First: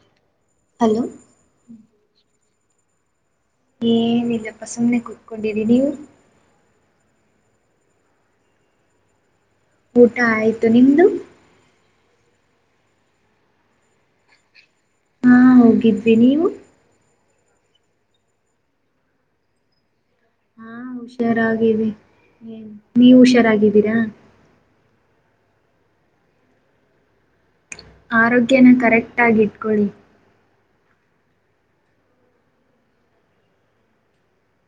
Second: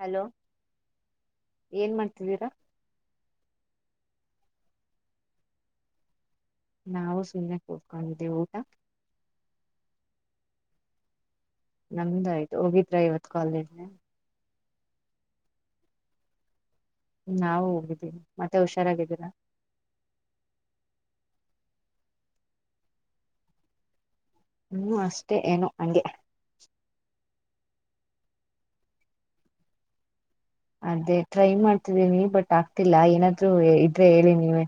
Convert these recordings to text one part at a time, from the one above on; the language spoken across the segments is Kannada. ಹಲೋ ಹಲೋ ಏನ್ ಮಾಡ್ತಿದ್ದೀರಾ ಏನಲ್ಲಪ್ಪ ಸುಮ್ಮನೆ ಕುತ್ಕೊಂಡಿರಿ ನೀವು ನಾವು ಸುಮ್ಮ್ನೆ ಹರ್ಕೊಂಡಿದ್ದೇವು ಊಟ ಊಟ ಆಯ್ತು ನಿಮ್ಮದು ನಮ್ದಾಯಯ್ತು ಹೋಗಿದ್ರಾ ಇವತ್ ಕಾಲೇಜ್ ಹಾ ಹೋಗಿದ್ವಿ ನೀವು ನಾವು ಹೋಗಿದ್ದೀವಿ ಮತ್ತೆ ಹುಷಾರಾಗಿದ್ದೀರಾ ಹಾ ಹುಷಾರಾಗಿದ್ದಿ ಏನ್ ನೀವ ಹುಷಾರಾಗಿದ್ದೀರಾ ಹ್ಮ್ ಅಷ್ಟೇ ಏನು ಹಂಗೆ ಆರೋಗ್ಯನ ಕರೆಕ್ಟಾಗಿಟ್ಕೊಳ್ಳಿ ಅದೇ ಟ್ರೈ ಮಾಡ್ತಿದ್ದೀನಿ ಬಟ್ ಆಗ್ತಿಲ್ಲ ಏನಾದ್ರು ಇದ್ರೆ ಹೇಳಿ ನೀವವೆ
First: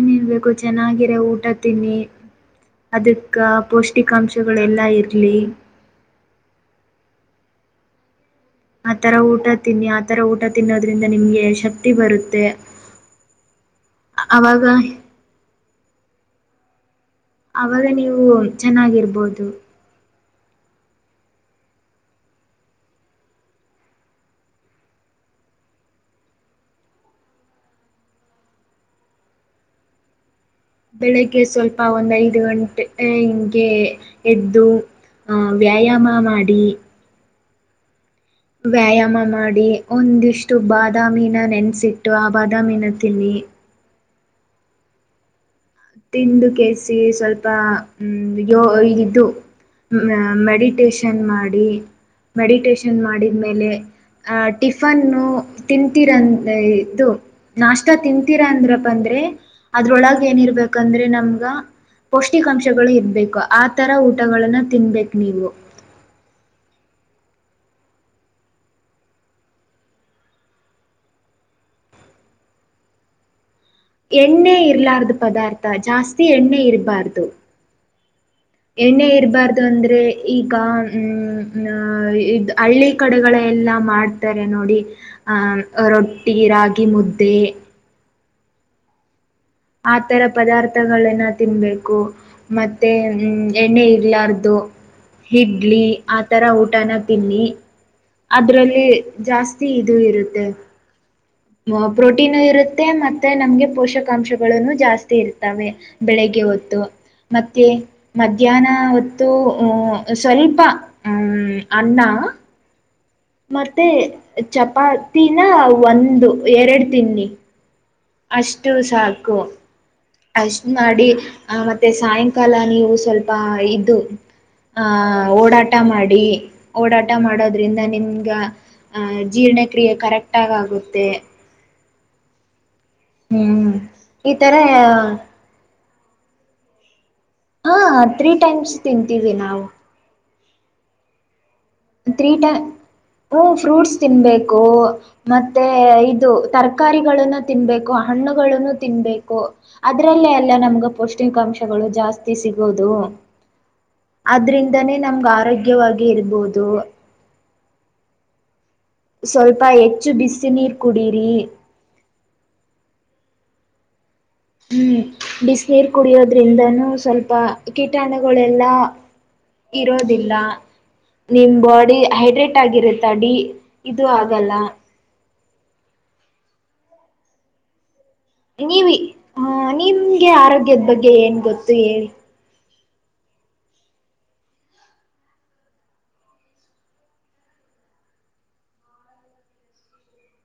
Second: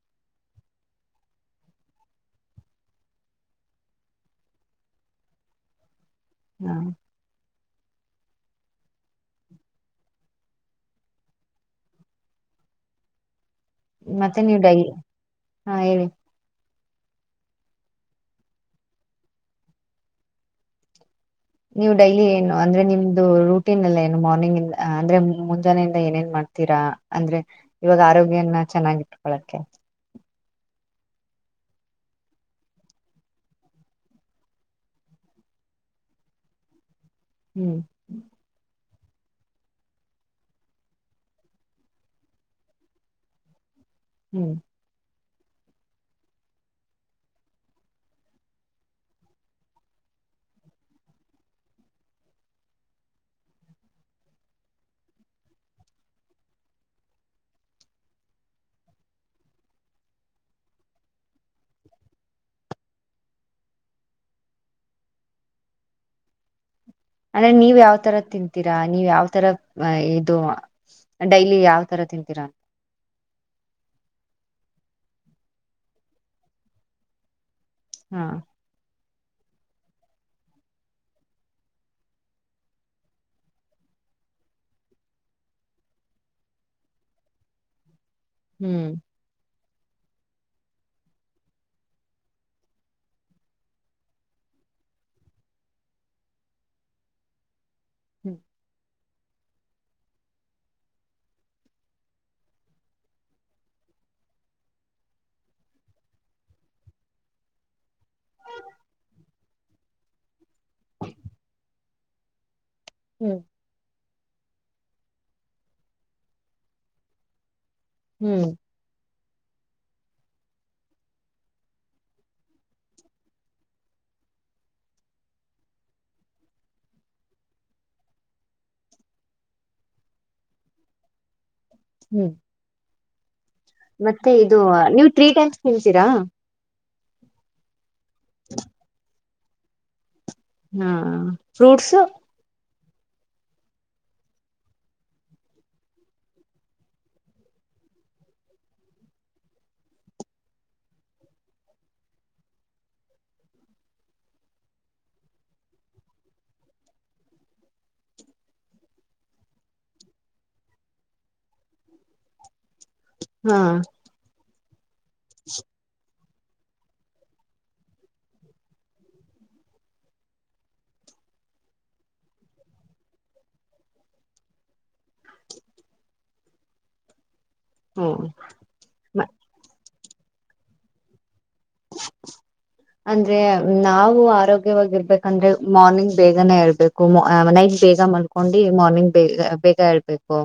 ನಿಂನ್ಬೇಕು ಚೆನ್ನಾಗಿರ ಊಟ ತಿನ್ನಿ ಅದಕ್ಕ ಪೋಷ್ಟಿಕಾಂಶಗಳೆಲ್ಲಾ ಇರ್ಲಿ ಹ್ಮ [inaudible] ಆ ತರ ಊಟ ತಿನ್ನಿ ಆ ತರ ಊಟ ತಿನ್ನೋದ್ರಿಂದ ನಿಮ್ಗೆ ಶಕ್ತಿ ಬರುತ್ತೆ ಮತ್ತೆ ನೀವ್ ಅವಾಗ ಡೈ ಹಾ ಹೇಳಿ ಅವಾಗ ನೀವು ಚೆನ್ನಾಗಿರ್ಬೋದು ನೀವ್ ಡೈಲಿ ಏನು ಅಂದ್ರೆ ನಿಮ್ದು ರುಟಿನೆಲ್ಲಾ ಏನು ಮಾರ್ನಿಂಗ್ ಇಂದ ಅಂದ್ರೆ ಮುಂಜಾನೆಯಿಂದ ಏನೇನ್ ಮಾಡ್ತೀರಾ ಅಂದ್ರೆ ಇವಾಗ ಆರೋಗ್ಯನ್ನ ಚೆನ್ನಾಗಿಟ್ಕೊಳಕೆ ಬೆಳೆಗ್ಗೆ ಸ್ವಲ್ಪ ಒಂದ್ ಐದು ಗಂಟೆ ಹಂಗೆ ಎದ್ದು ಹ್ಮ್ ವ್ಯಾಯಾಮ ಮಾಡಿ ಹ್ಮ್ ವ್ಯಾಯಾಮ ಮಾಡಿ ಒಂದಿಷ್ಟು ಬಾದಾಮಿನ ನೆನ್ಸಿಟ್ಟು ಆ ಬಾದಾಮಿನ ತಿನ್ನಿ ಹ್ಮ್ ತಿಂದು ಕೇಸಿ ಸ್ವಲ್ಪ ಹ ಯೋಗಿದ್ದು ಮ ಮೆಡಿಟಷನ್ ಮಾಡಿ ಮೆಡಿಟಷನ್ ಮಾಡಿದ್ಮೇಲೆ ಟಿಫನ್ನು ತಿಂತೀರ ಇದು ನಾಷ್ಟ ತಿಂತೀರಾ ಅಂದ್ರಪ್ಪ ಅಂದ್ರೆ ಅದ್ರೊಳಗ ಏನಿರ್ಬೇಕ ಯಕಂದ್ರೆ ನಮ್ಗ ಪೌಷ್ಟಿಕಾಂಶಗಳು ಇರ್ಬೇಕು ಆತರ ಊಟಗಳನ್ನ ತಿನ್ಬೇಕ ನೀವು ಅಂದ್ರೆ ನೀವ್ ಯಾವ್ ತರ ತಿಂತೀರಾ ನೀವ್ ಯಾವ ತರ ಇದು ಡೈಲಿ ಯಾವ್ ತರ ತಿಂತೀರಾ ಎಣ್ಣೆ ಇರಲಾರ್ದ್ ಪದಾರ್ಥ ಜಾಸ್ತಿ ಎಣ್ಣೆ ಇರಬಾರ್ದು ಹಾ ಎಣ್ಣೆ ಇರಬಾರ್ದ್ ಅಂದ್ರೆ ಈಗ ಹ್ಮ್ ಆಂ ಇದ್ ಹಳ್ಳಿ ಕಡೆಗಳ ಎಲ್ಲ ಮಾಡ್ತಾರೆ ನೋಡಿ ಆಂ ರೊಟ್ಟಿ ರಾಗಿ ಮುದ್ದೆ ಹ್ಮ್ ಆತರ ಪದಾರ್ಥಗಳನ ತಿನ್ಬೇಕು ಮತ್ತೆ ಹ್ಮ್ ಎಣ್ಣೆ ಇರ್ಲಾರ್ದು ಹಿಡ್ಲಿ ಆ ತರ ಊಟನ ತಿನ್ನಿ ಹ್ಮ್ ಅದ್ರಲ್ಲಿ ಜಾಸ್ತಿ ಇದು ಇರುತ್ತೆ ಹ್ಮ್ ಪ್ರೋಟೀನು ಇರುತ್ತೆ ಮತ್ತೆ ನಮ್ಗೆ ಪೋಷಕಾಂಶಗಳನು ಜಾಸ್ತಿ ಇರ್ತವೆ ಬೆಳಿಗ್ಗೆ ಹೊತ್ತು ಮತ್ತೆ ಮಧ್ಯಾಹ್ನ ಹೊತ್ತು ಹ್ಮ್ಮ್ ಸ್ವಲ್ಪ ಹ್ಮ್ ಅನ್ನ ಹ್ಮ್ ಮತ್ತೆ ಚಪಾತಿನ ಒಂದು ಎರಡು ತಿನ್ನಿ ಹ್ಮ್ ಅಷ್ಟು ಸಾಕು ಅಷ್ಟ ಮಾಡಿ ಆ ಮತ್ತೆ ಸಾಯಂಕಾಲ ನೀವು ಸ್ವಲ್ಪ ಇದು ಆಹ ಓಡಾಟ ಮಾಡಿ ಓಡಾಟ ಮಾಡೋದ್ರಿಂದ ನಿಮ್ಗ ಜೀರ್ಣಕ್ರಿಯೆ ಕರೆಕ್ಟಾಗಾಗುತ್ತೆ ಹ್ಮ್ ಹ್ಮ್ ಮತ್ತೆ ಈ ತರ ಇದು ನೀವು ತ್ರೀ ಟೈಮ್ಸ್ ತಿಂತಿರಾ ಹಾ ತ್ರೀ ಟೈಮ್ಸ್ ತಿಂತೀವಿ ನಾವು ಹಾ ಫ್ರೂಟ್ಸ್ ತ್ರೀ ಟೈ ಹ್ಞೂ ಫ್ರೂಟ್ಸ್ ತಿನ್ನಬೇಕು ಮತ್ತೆ ಇದು ತರಕಾರಿಗಳಗಳನ್ನು ತಿನ್ಬೇಕು ಹಣ್ಣುಗಳನ್ನು ತಿನ್ಬೇಕು ಅದ್ರಲ್ಲೇ ಎಲ್ಲಾ ನಮ್ಗ ಪೌಷ್ಟಿಕಾಂಶಗಳು ಜಾಸ್ತಿ ಸಿಗೋದು ಆದ್ರಿಂದಾನೇ ನಮ್ಗ ಆರೋಗ್ಯವಾಗಿ ಇರ್ಬೋದು ಸ್ವಲ್ಪ ಹೆಚ್ಚು ಬಿಸಿ ನೀರ್ ಕುಡೀರಿ ಹಾ ಹ್ಮ್ ಬಿಸ ನೀರು ಕುಡಿಯೋದ್ರಿಂದನೂ ಸ್ವಲ್ಪ ಕೀಟಾಣುಗಳೆಲ್ಲಾ ಇರೋದಿಲ್ಲ ನಿಮ್ ಬಾಡಿ ಹೈಡ್ರೇಟ್ ಆಗಿರುತ್ತೆ ಅ ಡಿ ಇದು ಆಗಲ್ಲ ಹ್ಮ ನೀವಿ ನಿಮ್ಗೆ ಆರೋಗ್ಯದ ಬಗ್ಗೆ ಏನ್ ಗೊತ್ತು ಹೇಳಿ ಹ ಅಂದ್ರೆ ನಾವು ಆರೋಗ್ಯವಾಗಿರ್ಬೇಕಂದ್ರೆ ಮಾರ್ನಿಂಗ್ ಬೇಗನೆೇ ಇರ್ಬೇಕು ನೈಟ್ ಬೇಗ ಮಲಗ ಬೇಕು ಹಕೊಂಡಿ ಮಾರ್ನಿಂಗ್ ಬೇಗ ಬೇಗ ಹೇಳ್ಬೇಕು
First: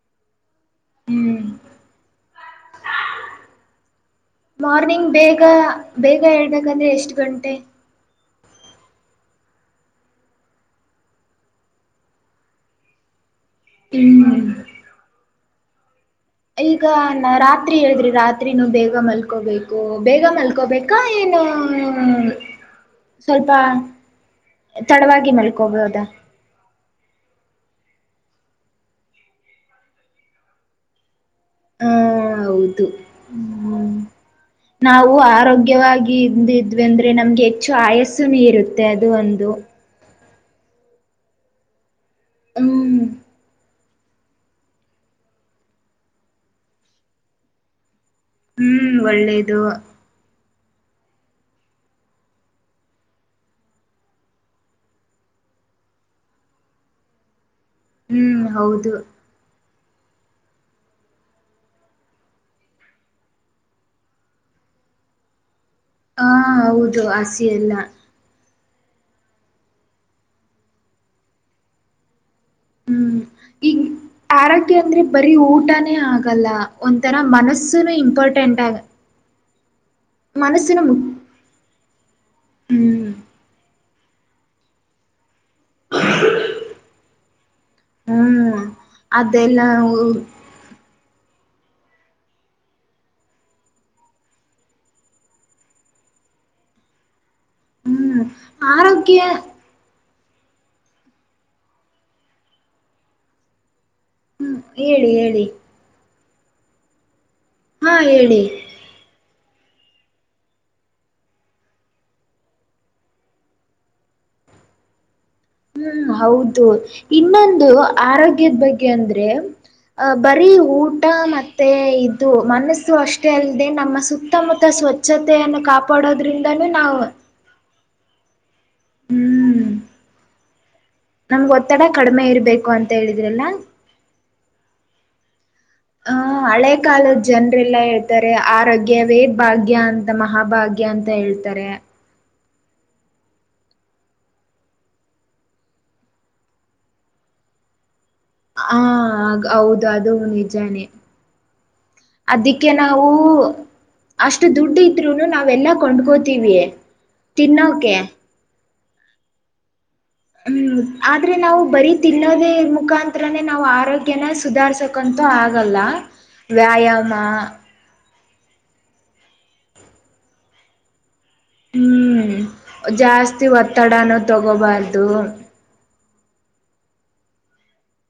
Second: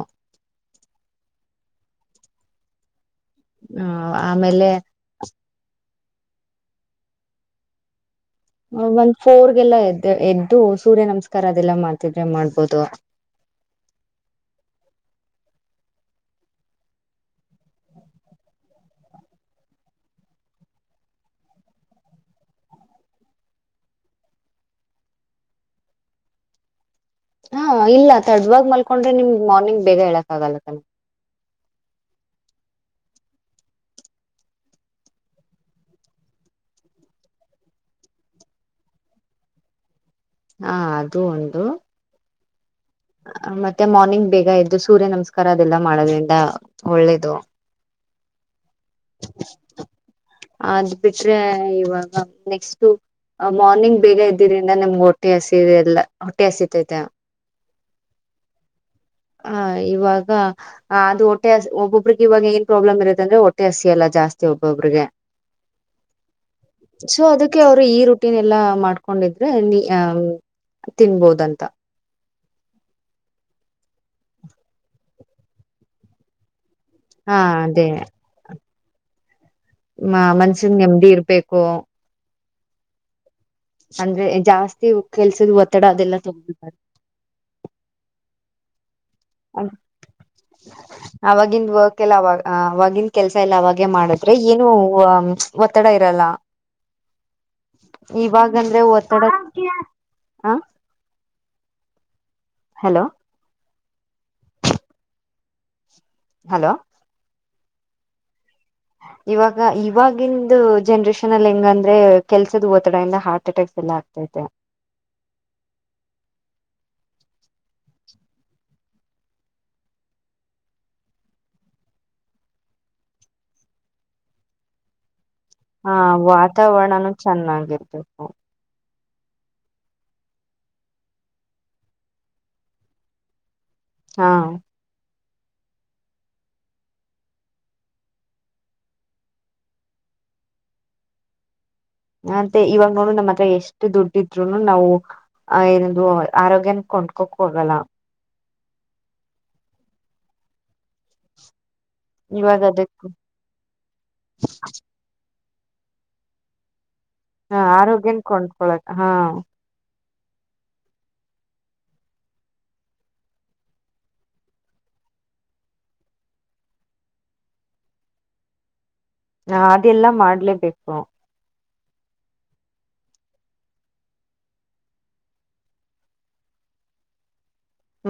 ಹ್ಮ್ ಆಮೇಲೆ ಮಾರ್ನಿಂಗ್ ಬೇಗ ಬೇಗ ಹೇಳ್ಬೇಕಂದ್ರೆ ಎಷ್ಟು ಗಂಟೆ ಒಂದ್ ಫೋರ್ಗೆಲ್ಲ ಎದ್ದ ಎದ್ದು ಸೂರ್ಯ ನಮಸ್ಕಾರ ಅದೆಲ್ಲಾ ಮಾಡ್ತಿದ್ರೆ ಮಾಡ್ಬೋದು ಹ್ಮ್ ಈಗ ನಾ ರಾತ್ರಿ ಹೇಳದ್ರಿ ರಾತ್ರಿನೂ ಬೇಗ ಮಲ್ಕೋಬೇಕು ಬೇಗ ಮಲ್ಕೋಬೇಕ ಈಗ ಏನು ಸ್ವಲ್ಪ ತಡವಾಗಿ ಮಲ್ಕೋಬಹುದಾ ಹಾ ಇಲ್ಲ ತಡ್ವವಾಗಿ ಮಲ್ಕೊಂಡ್ರೆ ನಿಮ್ಗ್ ಮಾರ್ನಿಂಗ್ ಬೇಗ ಹೇಳಕ್ ಆಗಲ್ಲ ಹ್ಮ್ ಹೌದು ಹ್ಮ್ [inaudible] ನಾವು ಆರೋಗ್ಯವಾಗಿ ಇದ್ದಿದ್ವಿ ಅಂದ್ರೆ ನಮ್ಗೆ ಹೆಚ್ಚು ಆಯಸ್ಸುನು ಇರುತ್ತೆ ಅದು ಒಂದು ಅಂ ಅದು ಒಂದು ಅಮ್ ಮತ್ತೆ ಮಾರ್ನಿಂಗ್ ಬಗ ಎದ್ದು ಸೂರ್ಯ ನಮಸ್ಕಾರ ಅದೆಲ್ಲ ಮಾಡೋದ್ರಿಂದ ಒಳ್ಳೇದು ಹ್ಮ್ ಒಳ್ಳೇದು ಅದ್ ಬಿಟ್ರೆ ಇವಾಗ ನೆಕ್ಸ್ಟ ಮಾರ್ನಿಂಗ್ ಬೇಗ ಇದ್ದಿದ್ರಿಂದ ನಿಮ್ಗೆ ಹೊಟ್ಟೆ ಹಸಿ ಎಲ್ಲ ಹೊಟ್ಟೆ ಹಸಿತೈತೆ ಹ್ಮ್ ಹೌದು ಹ ಇವಾಗ ಅದು ಹೊಟ್ಟೆ ಒಬ್ಬೊಬ್ರಿಗೆ ಇವಾಗ ಏನ್ ಪ್ರಾಬ್ಲಮ್ ಇರುತ್ತ ಅಂದ್ರೆ ಹೊಟ್ಟೆ ಹೊಟ್ಟೆ ಹಸಿಯಲ್ಲ ಜಾಸ್ತಿ ಒಬ್ ಒಬ್ಬರಿಗೆ ಹಾ ಹೌದು ಸೊ ಹಸಿ ಅದ್ದುಕೆ ಎಲ್ಲ ಅವ್ರು ಈ ರೂಟ್. ಟ್ಟನ್ ಎಲ್ಲಾ ಮಾಡ್ಕೊಂಡಿದ್ರೆ ನೀ ತಿನ್ಬೋದಂತ ಹ್ಮ್ ಈಗ್ ಆರೋಗ್ಯ ಅಂದ್ರೆ ಬರೀ ಊಟಾನೇ ಆಗಲ್ಲ ಒಂಥರ ಹಾ ಅದೇ ಮನಸ್ಸುನು ಇಂಪಾರ್ಟೆಂಟ್ ಆಗ್ ಮ ಮನಸ್ಸಿಗೆ ಮು ನೆಮ್ಮದಿ ಇರ್ಬೇಕು ಹ್ಮ್ ಅಂದ್ರೆ ಜಾಸ್ತಿ ಕೆಲ್ಸದ ಒತ್ತಡ ಅದೆಲ್ಲ [unintelligible] ಹ್ಮ್ ಅದೆಲ್ಲ ಊರ್ [inaudible] ಆವಾಗಿಂದ ವರ್ಕ್ ಎಲ್ಲ ಅವಾಗ ಅವಾಗಿನ ಕೆಲ್ಸ ಎಲ್ಲ ಅವಾಗೆ ಮಾಡಿದ್ರೆ ಏನು ಒತ್ತಡ ಇರಲ್ಲ ಹ್ಮ್ ಇವಾಗ ಅಂದ್ರೆ ಆರೋಗ್ಯ ಒತ್ತಡ ಹ ಹಲೋ ಹೇಳಿ ಹೇಳಿ ಹಲೋ ಹಾಂ ಹೇಳಿ ಇವಾಗ ಇವಾಗಿಂದು ಜನ್ರೇಷನ್ ಅಲ್ಲಿ ಹೆಂಗಂದ್ರೆ ಕೆಲ್ಸದ ಒತ್ತಡ ಇಂದ ಹಾರ್ಟ್ ಅಟ್ಯಾಕ್ಸ್ ಎಲ್ಲ ಆಗ್ತದೆ ತಾಯಿತೇ ಹ್ಮ್ ಹೌದು ಇನ್ನೊಂದು ಆರೋಗ್ಯದ ಬಗ್ಗೆ ಅಂದ್ರೆ ಅಹ್ ಬರೀ ಊಟ ಮತ್ತೆ ಇದು ಮನಸ್ಸು ಅಷ್ಟೇ ಅಲ್ಲದೆ ನಮ್ಮ ಸುತ್ತಮುತ್ತ ಸ್ವಚ್ ಸ್ವಚ್ಛತೆಯನ್ನು ಹಾ ಕಾಪಾಡೋದ್ರಿಂದನೂ ನಾವು ವಾತಾವರಣನು ಚೆನ್ನಾಗಿರ್ಬೇಕು ನಮ್ಗ್ ಒತ್ತಡ ಕಡಿಮೆ ಇರ್ಬೇಕು ಅಂತ ಹೇಳಿದ್ರಲ್ಲಾ ಹಾಂ ಹ ಹಳೆ ಕಾಲದ ಜನ್ರೆಲ್ಲಾ ಹೇಳ್ತಾರೆ ಆರೋಗ್ಯವೇ ಭಾಗ್ಯ ಅಂತ ಮಹಾಭಾಗ್ಯ ಗ್ಯ ಅಂತ ಹೇಳ್ತಾರೆ ಅಂತೆ ಇವಾಗ ನೋಡ ನಮ್ ಹತ್ರ ಎಷ್ಟ್ ದುಡ್ಡಿದ್ರುನು ನಾವು [unintelligible] ಏನದು ಆರೋಗ್ಯನ ಕೊಂಡ್ಕೋಕ್ ಹೋಗಲ್ಲ ಹಾಂ ಹೌದು ಅದು ನಿಜಾನೇ. ಇವಾಗ ಅದಿಕ್ಕೆ ನಾವು ಅದಕ್ ಅಷ್ಟು ದುಡ್ಡು ಇದ್ರುನು ನಾವೆಲ್ಲಾ ಕೊಂಡ್ಕೋತೀವಿ. ಹಾಂ ತಿನ್ನೋಕೆ ಆರೋಗ್ಯನ ಕೊಂಡ್ಕೊಳಕ್ ಹಾಂ ಹ್ಮ್ ಆದ್ರೆ ನಾವು ಬರೀ ತಿನ್ನೋದ ಮುಕಾಂತ್ರನೇ ನಾವು ಆರೋಗ್ಯನ ಸುಧಾರ್ಸ ಕಂತು ಆಗಲ್ಲ ವ್ಯಾಯಾಮ ಅದೆಲ್ಲಾ ಮಾಡ್ಲೇಬೇಕು ಹ್ಮ್ ಜಾಸ್ತಿ ಒತ್ತಡನೂ ತಗೋಬಾರ್ದು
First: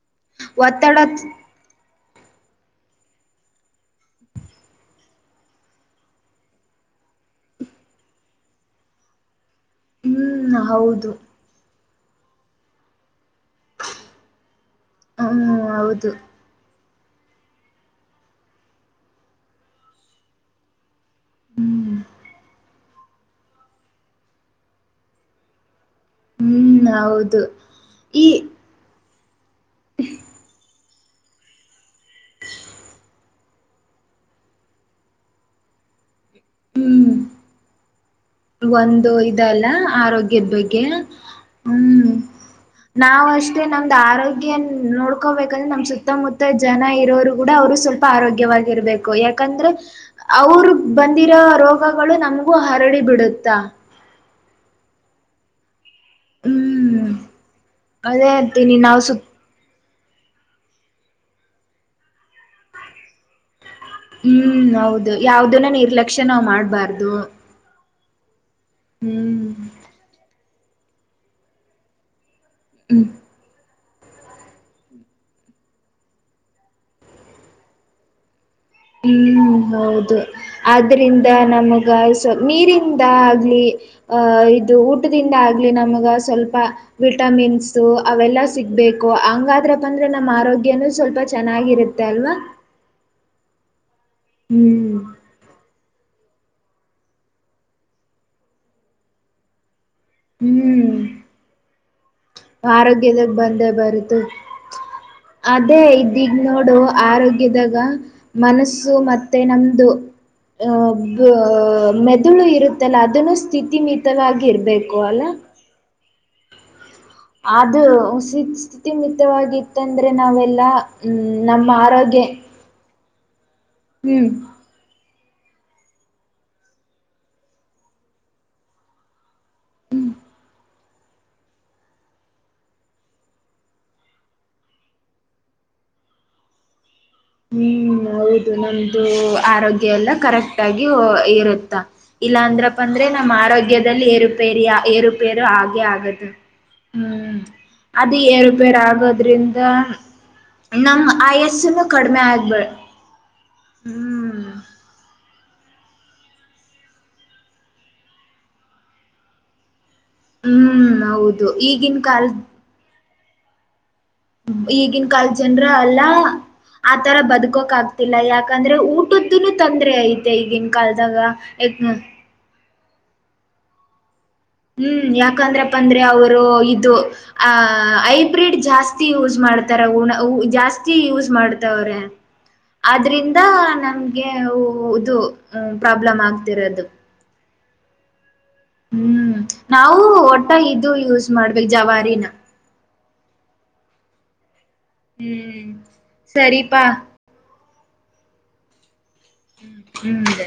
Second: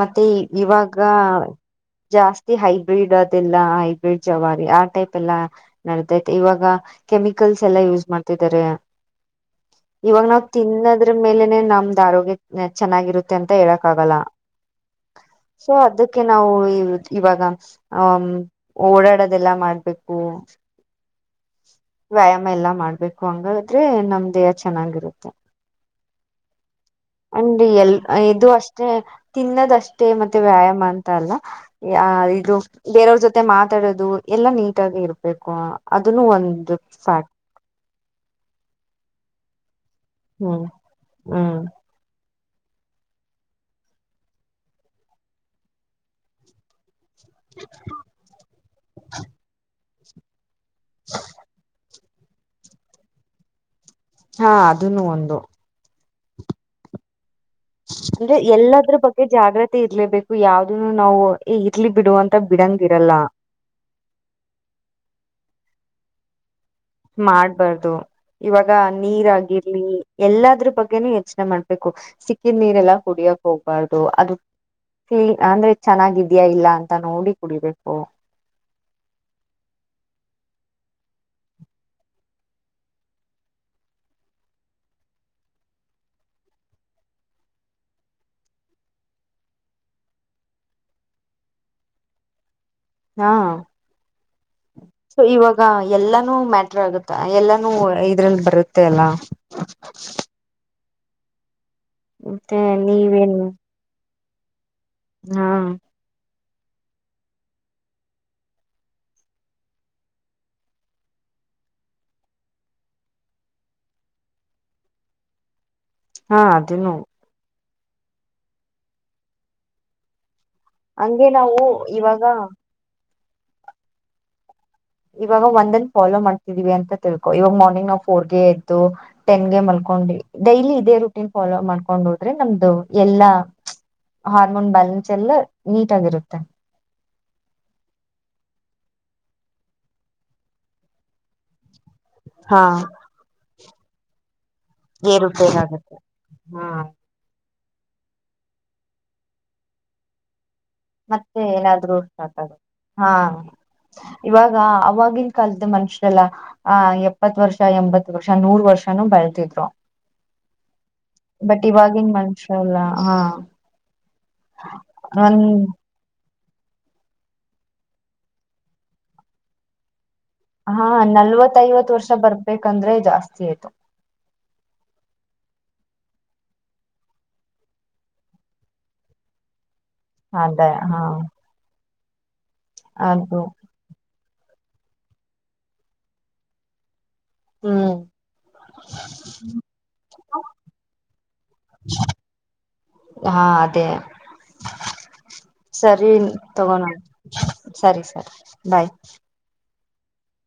ಮತ್ತೆ ಒತ್ತಡ ಇವಾಗ ಜಾಸ್ತಿ ಹೈಬ್ರಿಡ್ ಅದೆಲ್ಲ ಹೈಬ್ರಿಡ್ ಜವಾರಿ ಆ ಟೈಪ್ ಎಲ್ಲಾ ನಡದೈತೆ ಇವಾಗ ಕೆಮಿಕಲ್ಸ್ ಎಲ್ಲಾ ಯೂಸ್ ಮಾಡ್ತಿದ್ದಾರೆ ಇವಾಗ ನಾವ್ ಹ್ಮ್ ತಿನ್ನದ್ರ ಹೌದು ಮೇಲೆನೆ ನಮ್ದ್ ಆರೋಗ್ಯ ಚೆನ್ನಾಗಿರುತ್ತೆ ಅಂತ ಹೇಳಕ್ ಆಗಲ್ಲ ಹ್ಮ್ ಸೊ ಹೌದು ಅದಕ್ಕೆ ನಾವು ಇವಾಗ ಹ ಓಡಾಡದೆಲ್ಲಾ ಮಾಡ್ಬೇಕು ಹ್ಮ್ ವ್ಯಾಯಾಮ ಎಲ್ಲಾ ಮಾಡ್ಬೇಕು ಹಂಗಾದ್ರೆ ನಮ್ ದೇಹ ಚೆನ್ನಾಗಿರುತ್ತೆ ಹ್ಮ್ ಹೌದು ಅಂಡ್ ಎಲ್ ಈ ಇದು ಅಷ್ಟೇ ತಿನ್ನದಷ್ಟೇ ಮತ್ತೆ ವ್ಯಾಯಾಮ ಅಂತ ಅಲ್ಲ ಯ ಇದು ಬೇರೆಯವ್ರ ಜೊತೆ ಮಾತಾಡದು ಎಲ್ಲಾ ನೀಟಾಗಿ ಇರ್ಬೇಕು ಅದನ್ನು ಒಂದು ಹ್ಮ್ ಫ್ಯಾಕ್ಟ್ ಒಂದು ಇದಲ್ಲ ಆರೋಗ್ಯದ ಹ್ಮ್ ಬಗ್ಗೆ ಹ್ಮ್ ನಾವವು ಅಷ್ಟೇ ನಮ್ದ್ ಆರೋಗ್ಯನ್ ನೋಡ್ಕೋಬೇಕಂದ್ರೆ ನಮ್ ಸುತ್ತಮುತ್ತ ಜನ ಇರೋರು ಕೂಡ ಅವ್ರು ಸ್ವಲ್ಪ ಆರೋಗ್ಯವಾಗಿರ್ಬೇಕು ಯಾಕಂದ್ರೆ ಅವರು ಬಂದಿರೋ ರೋಗಗಳು ನಮಗೂ ಹರಡಿ ಬಿಿಡುತ್ತಾ ಹಾ ಅದನ್ನು ಒಂದು ಹ್ಮ್ ಅದೇ ಅಂದ್ರೆ ಹೇಳ್ತೀನಿ ಎಲ್ಲದ್ರ ನಾವು ಬಗ್ಗೆ ಸುತ್ ಜಾಗ್ರತಿ ಮತ್ತೆ ಇರ್ಲೇಬೇಕು ಯಾವ್ದನು ನಾವು ಇರ್ಲಿ ಬಿಡುುವ ಅಂತ ಬಿಡಂಗ ಇರಲ್ಲ ಹ್ಮ್ ಹೌದು ಯಾವ್ದನ ನಿರ್ಲಕ್ಷ್ಯ ನಾವ್ ಮಾಡ್ಬಾರ್ದು ಮಾಡ ಬಾರು ಇವಾಗ ನೀರ್ ಹ್ಮ್ ಆಗಿರ್ಲಿ ಎಲ್ಲಾದ್ರ ಬಗ್ಗೆನೂ ಯೋಚನೆ ಮಾಡ್ಬೇಕು ಸಿ ನೀರೆಲ್ಲ ಹ್ಮ್ ಕುಡಿಯೋಗ ಹೋಗ್ಬಾರ್ದು ಅದು ಕೀನ್ ಅಂದ್ರೆ ಚೆನ್ನಾಗ್ಯಾಾ ಇಲ್ಲ ಅಂತ ನೋಡಿ ಕುಡಿಬೇಕು ಹ್ಮ್ ಹೌದು ಆದ್ರಿಂದ ನಮಗ ಸ್ ನೀರಿಂದ ಆಗ್ಲಿ ಅಹ ಇದು ಊಟದಿಂದ ಆಗ್ಲಿ ನಮಗ ಸ್ವಲ್ಪ ವಿಟಮಿನ್ಸು ಅವೆಲ್ಲ ಸಿಗಬೇಕು ಹಂಗಾದ್ರಪ್ಪ ಅಂದ್ರೆ ನಮ್ಮ ಆರೋಗ್ಯನೂ ಸ್ವಲ್ಪ ಚೆನ್ನಾಗಿರುತ್ತೆ ತ್ತಲ್ವಾ ಹಾ ಹ್ಮ್ ಸೊ ಇವಾಗ ಎಲ್ಲಾನೂ ಮ್ಯಾಟ್ರ ಆಗುತ್ತ ಎಲ್ಲಾನೂ ಇದ್ರಲ್ಲಿ ಬರುತ್ತೆ ಅಲ್ಲ ಹ [inaudible] ಹ್ಮ್ ಮತ್ತೆ ಆರೋಗ್ಯದಾಗ ನೀವೇನ್ ಬಂದೇ ಬರುತು ಹಾ ಅದೇ ಈಗ್ ನೋಡು ಆರೋಗ್ಯದಾಗ ಮನಸ್ಸು ಮತ್ತೆ ನಮ್ದು ಮೆದುಳು ಇರುತ್ತಲ್ಲ ಅದನ್ನು ಸ್ಥಿತಿಮಿತವಾಗಿ ಇರಬೇಕು ಅಲ್ಲ ಹಾ ಅದನ್ನು ಅದು ಉಸ ಸ್ಥಿತಿಮಿತವಾಗಿತ್ತಂದ್ರೆ ನಾವೆಲ್ಲಾ ಹ್ಮ ಹಂಗೆ ನಾವು ನಮ್ಮ ಆರೋಗ್ಯ ಇವಾಗ ಹ್ಮ್ ಇವಾಗ ಒಂದನ ಫಾಲೋ ಮಾಡ್ತಿದೀವಿ ಅಂತ ತಿಳ್ಕೊ. ಇವಾಗ ಮಾರ್ನಿಂಗ್ ನಾವು ಫೋರ್ಗೆ ಎದ್ದು, ಟೆನ್ಗೆ ಮಲ್ಕೊಂಡಿ, ಡೈಲಿ ಇದೇ ರುಟೀನ್ ಫಾಲೋ ಮಾಡ್ಕೊಂಡು ಹೋದ್ರೆ ನಮ್ದು ಎಲ್ಲಾ, ಮ್ಚ ಹಾರ್ಮೋನ್ ಬ್ಯಾಲೆನ್ಸ್ ಎಲ್ಲ ನೀಟ್ ಆಗಿರುತ್ತೆ. ಹ್ಮ್ ಹೌದು ನಮ್ದು ಆರೋಗ್ಯ ಎಲ್ಲ ಕರೆಕ್ಟ್ ಆಗಿ ಇರುತ್ತ. ಇಲ್ಲ ಹಾ ಅಂದ್ರಪ್ಪ ಅಂದ್ರೆ ನಮ್ಮ್ ಆರೋಗ್ಯದಲ್ಲಿ ಏರುಪೇರಿಯ. ಏರುಪೇರು ಆಗೆ ಏರುಪೇರಾಗುತ್ತೆ ಆಗತ್ತ ಹಾ ಹ್ಮ್ ಅದು ಏರುಪೇರ್ ಆಗೋದ್ರಿಂದ... ನಮ್ ಮತ್ತೆ ಆಯಸ್ಸನ್ನು ಏನಾದ್ರು ಸ್ಟಾರ್ಟ್ ಆಗ್ಬೇಡ ಹ್ಮ್... ಆ... ಅವಾಗಿನ ಕಾಲದ ಮನುಷ್ಯರೆಲ್ಲಾ.. ಆ ಎಪ್ಪತ್ತ ವರ್ಷ ಎಂಬತ್ತ ವರ್ಷ ನೂರ್ ವರ್ಷನೂ ಬಾಳ್ತಿದ್ರು. ಹ್ಮ್ ಹೌದು ಬಟ್ ಈಗಿನ ಇವಾಗಿನ ಕಾಲದ ಮನುಷ್ಯ ಅಲ್ಲ ಹಾ! ಈಗಿನ ಕಾಾಲ ಒಂದ್ ಜನರ ಅಲ್ಲಾ ಆತರ ಬದ್ಕೋಕ್ ಆಗ್ತಿಲ್ಲ. ಯಾಕಂದ್ರೆ ಊಟದ್ದುನು ತೊಂದರೆ ಅಯ್ತಿ. ಹಾ ನಲ್ವತ್ತ ಐವತ್ತ ವರ್ಷ ಬರ್ಬೇಕಂದ್ರೆ ಜಾಸ್ತಿ ಆಯ್ತು. ಹ್ಮ್ ಯಾಕಂದ್ರಪ್ಪ ಅಂದ್ರೆ ಅವರು ಇದು ಆ ಐಬ್ರಿಡ್ ಜಾಸ್ತಿ ಯೂಸ್ ಮಾಡ್ತಾರ ಊಣ ಅದೇ ಜಾಸ್ತಿ ಹಾ ಯೂಸ್ ಮಾಡ್ತವ್ರೆ ಅದು ಆದ್ರಿಂದ ನಮ ಗೆ ಇದು ಪ್ರಾಬ್ಲಮ್ ಆಗ್ತಿರೋದು ಹ್ಮ್ ಹ್ಮ್..... ನಾವು ಒಟ್ಟ ಇದು ಯೂಸ್ ಮಾಡ್ಬೇಕು ಜವಾರಿನ ಹಾ, ! ಅದೇ ಹ್ಮ್ ಸರಿ ತಗೋಣ. ಸರಿಪಾ ಸರಿ ಸರ್ ಬಾಯ್. ಹ್ಮ್ ಅದೆ.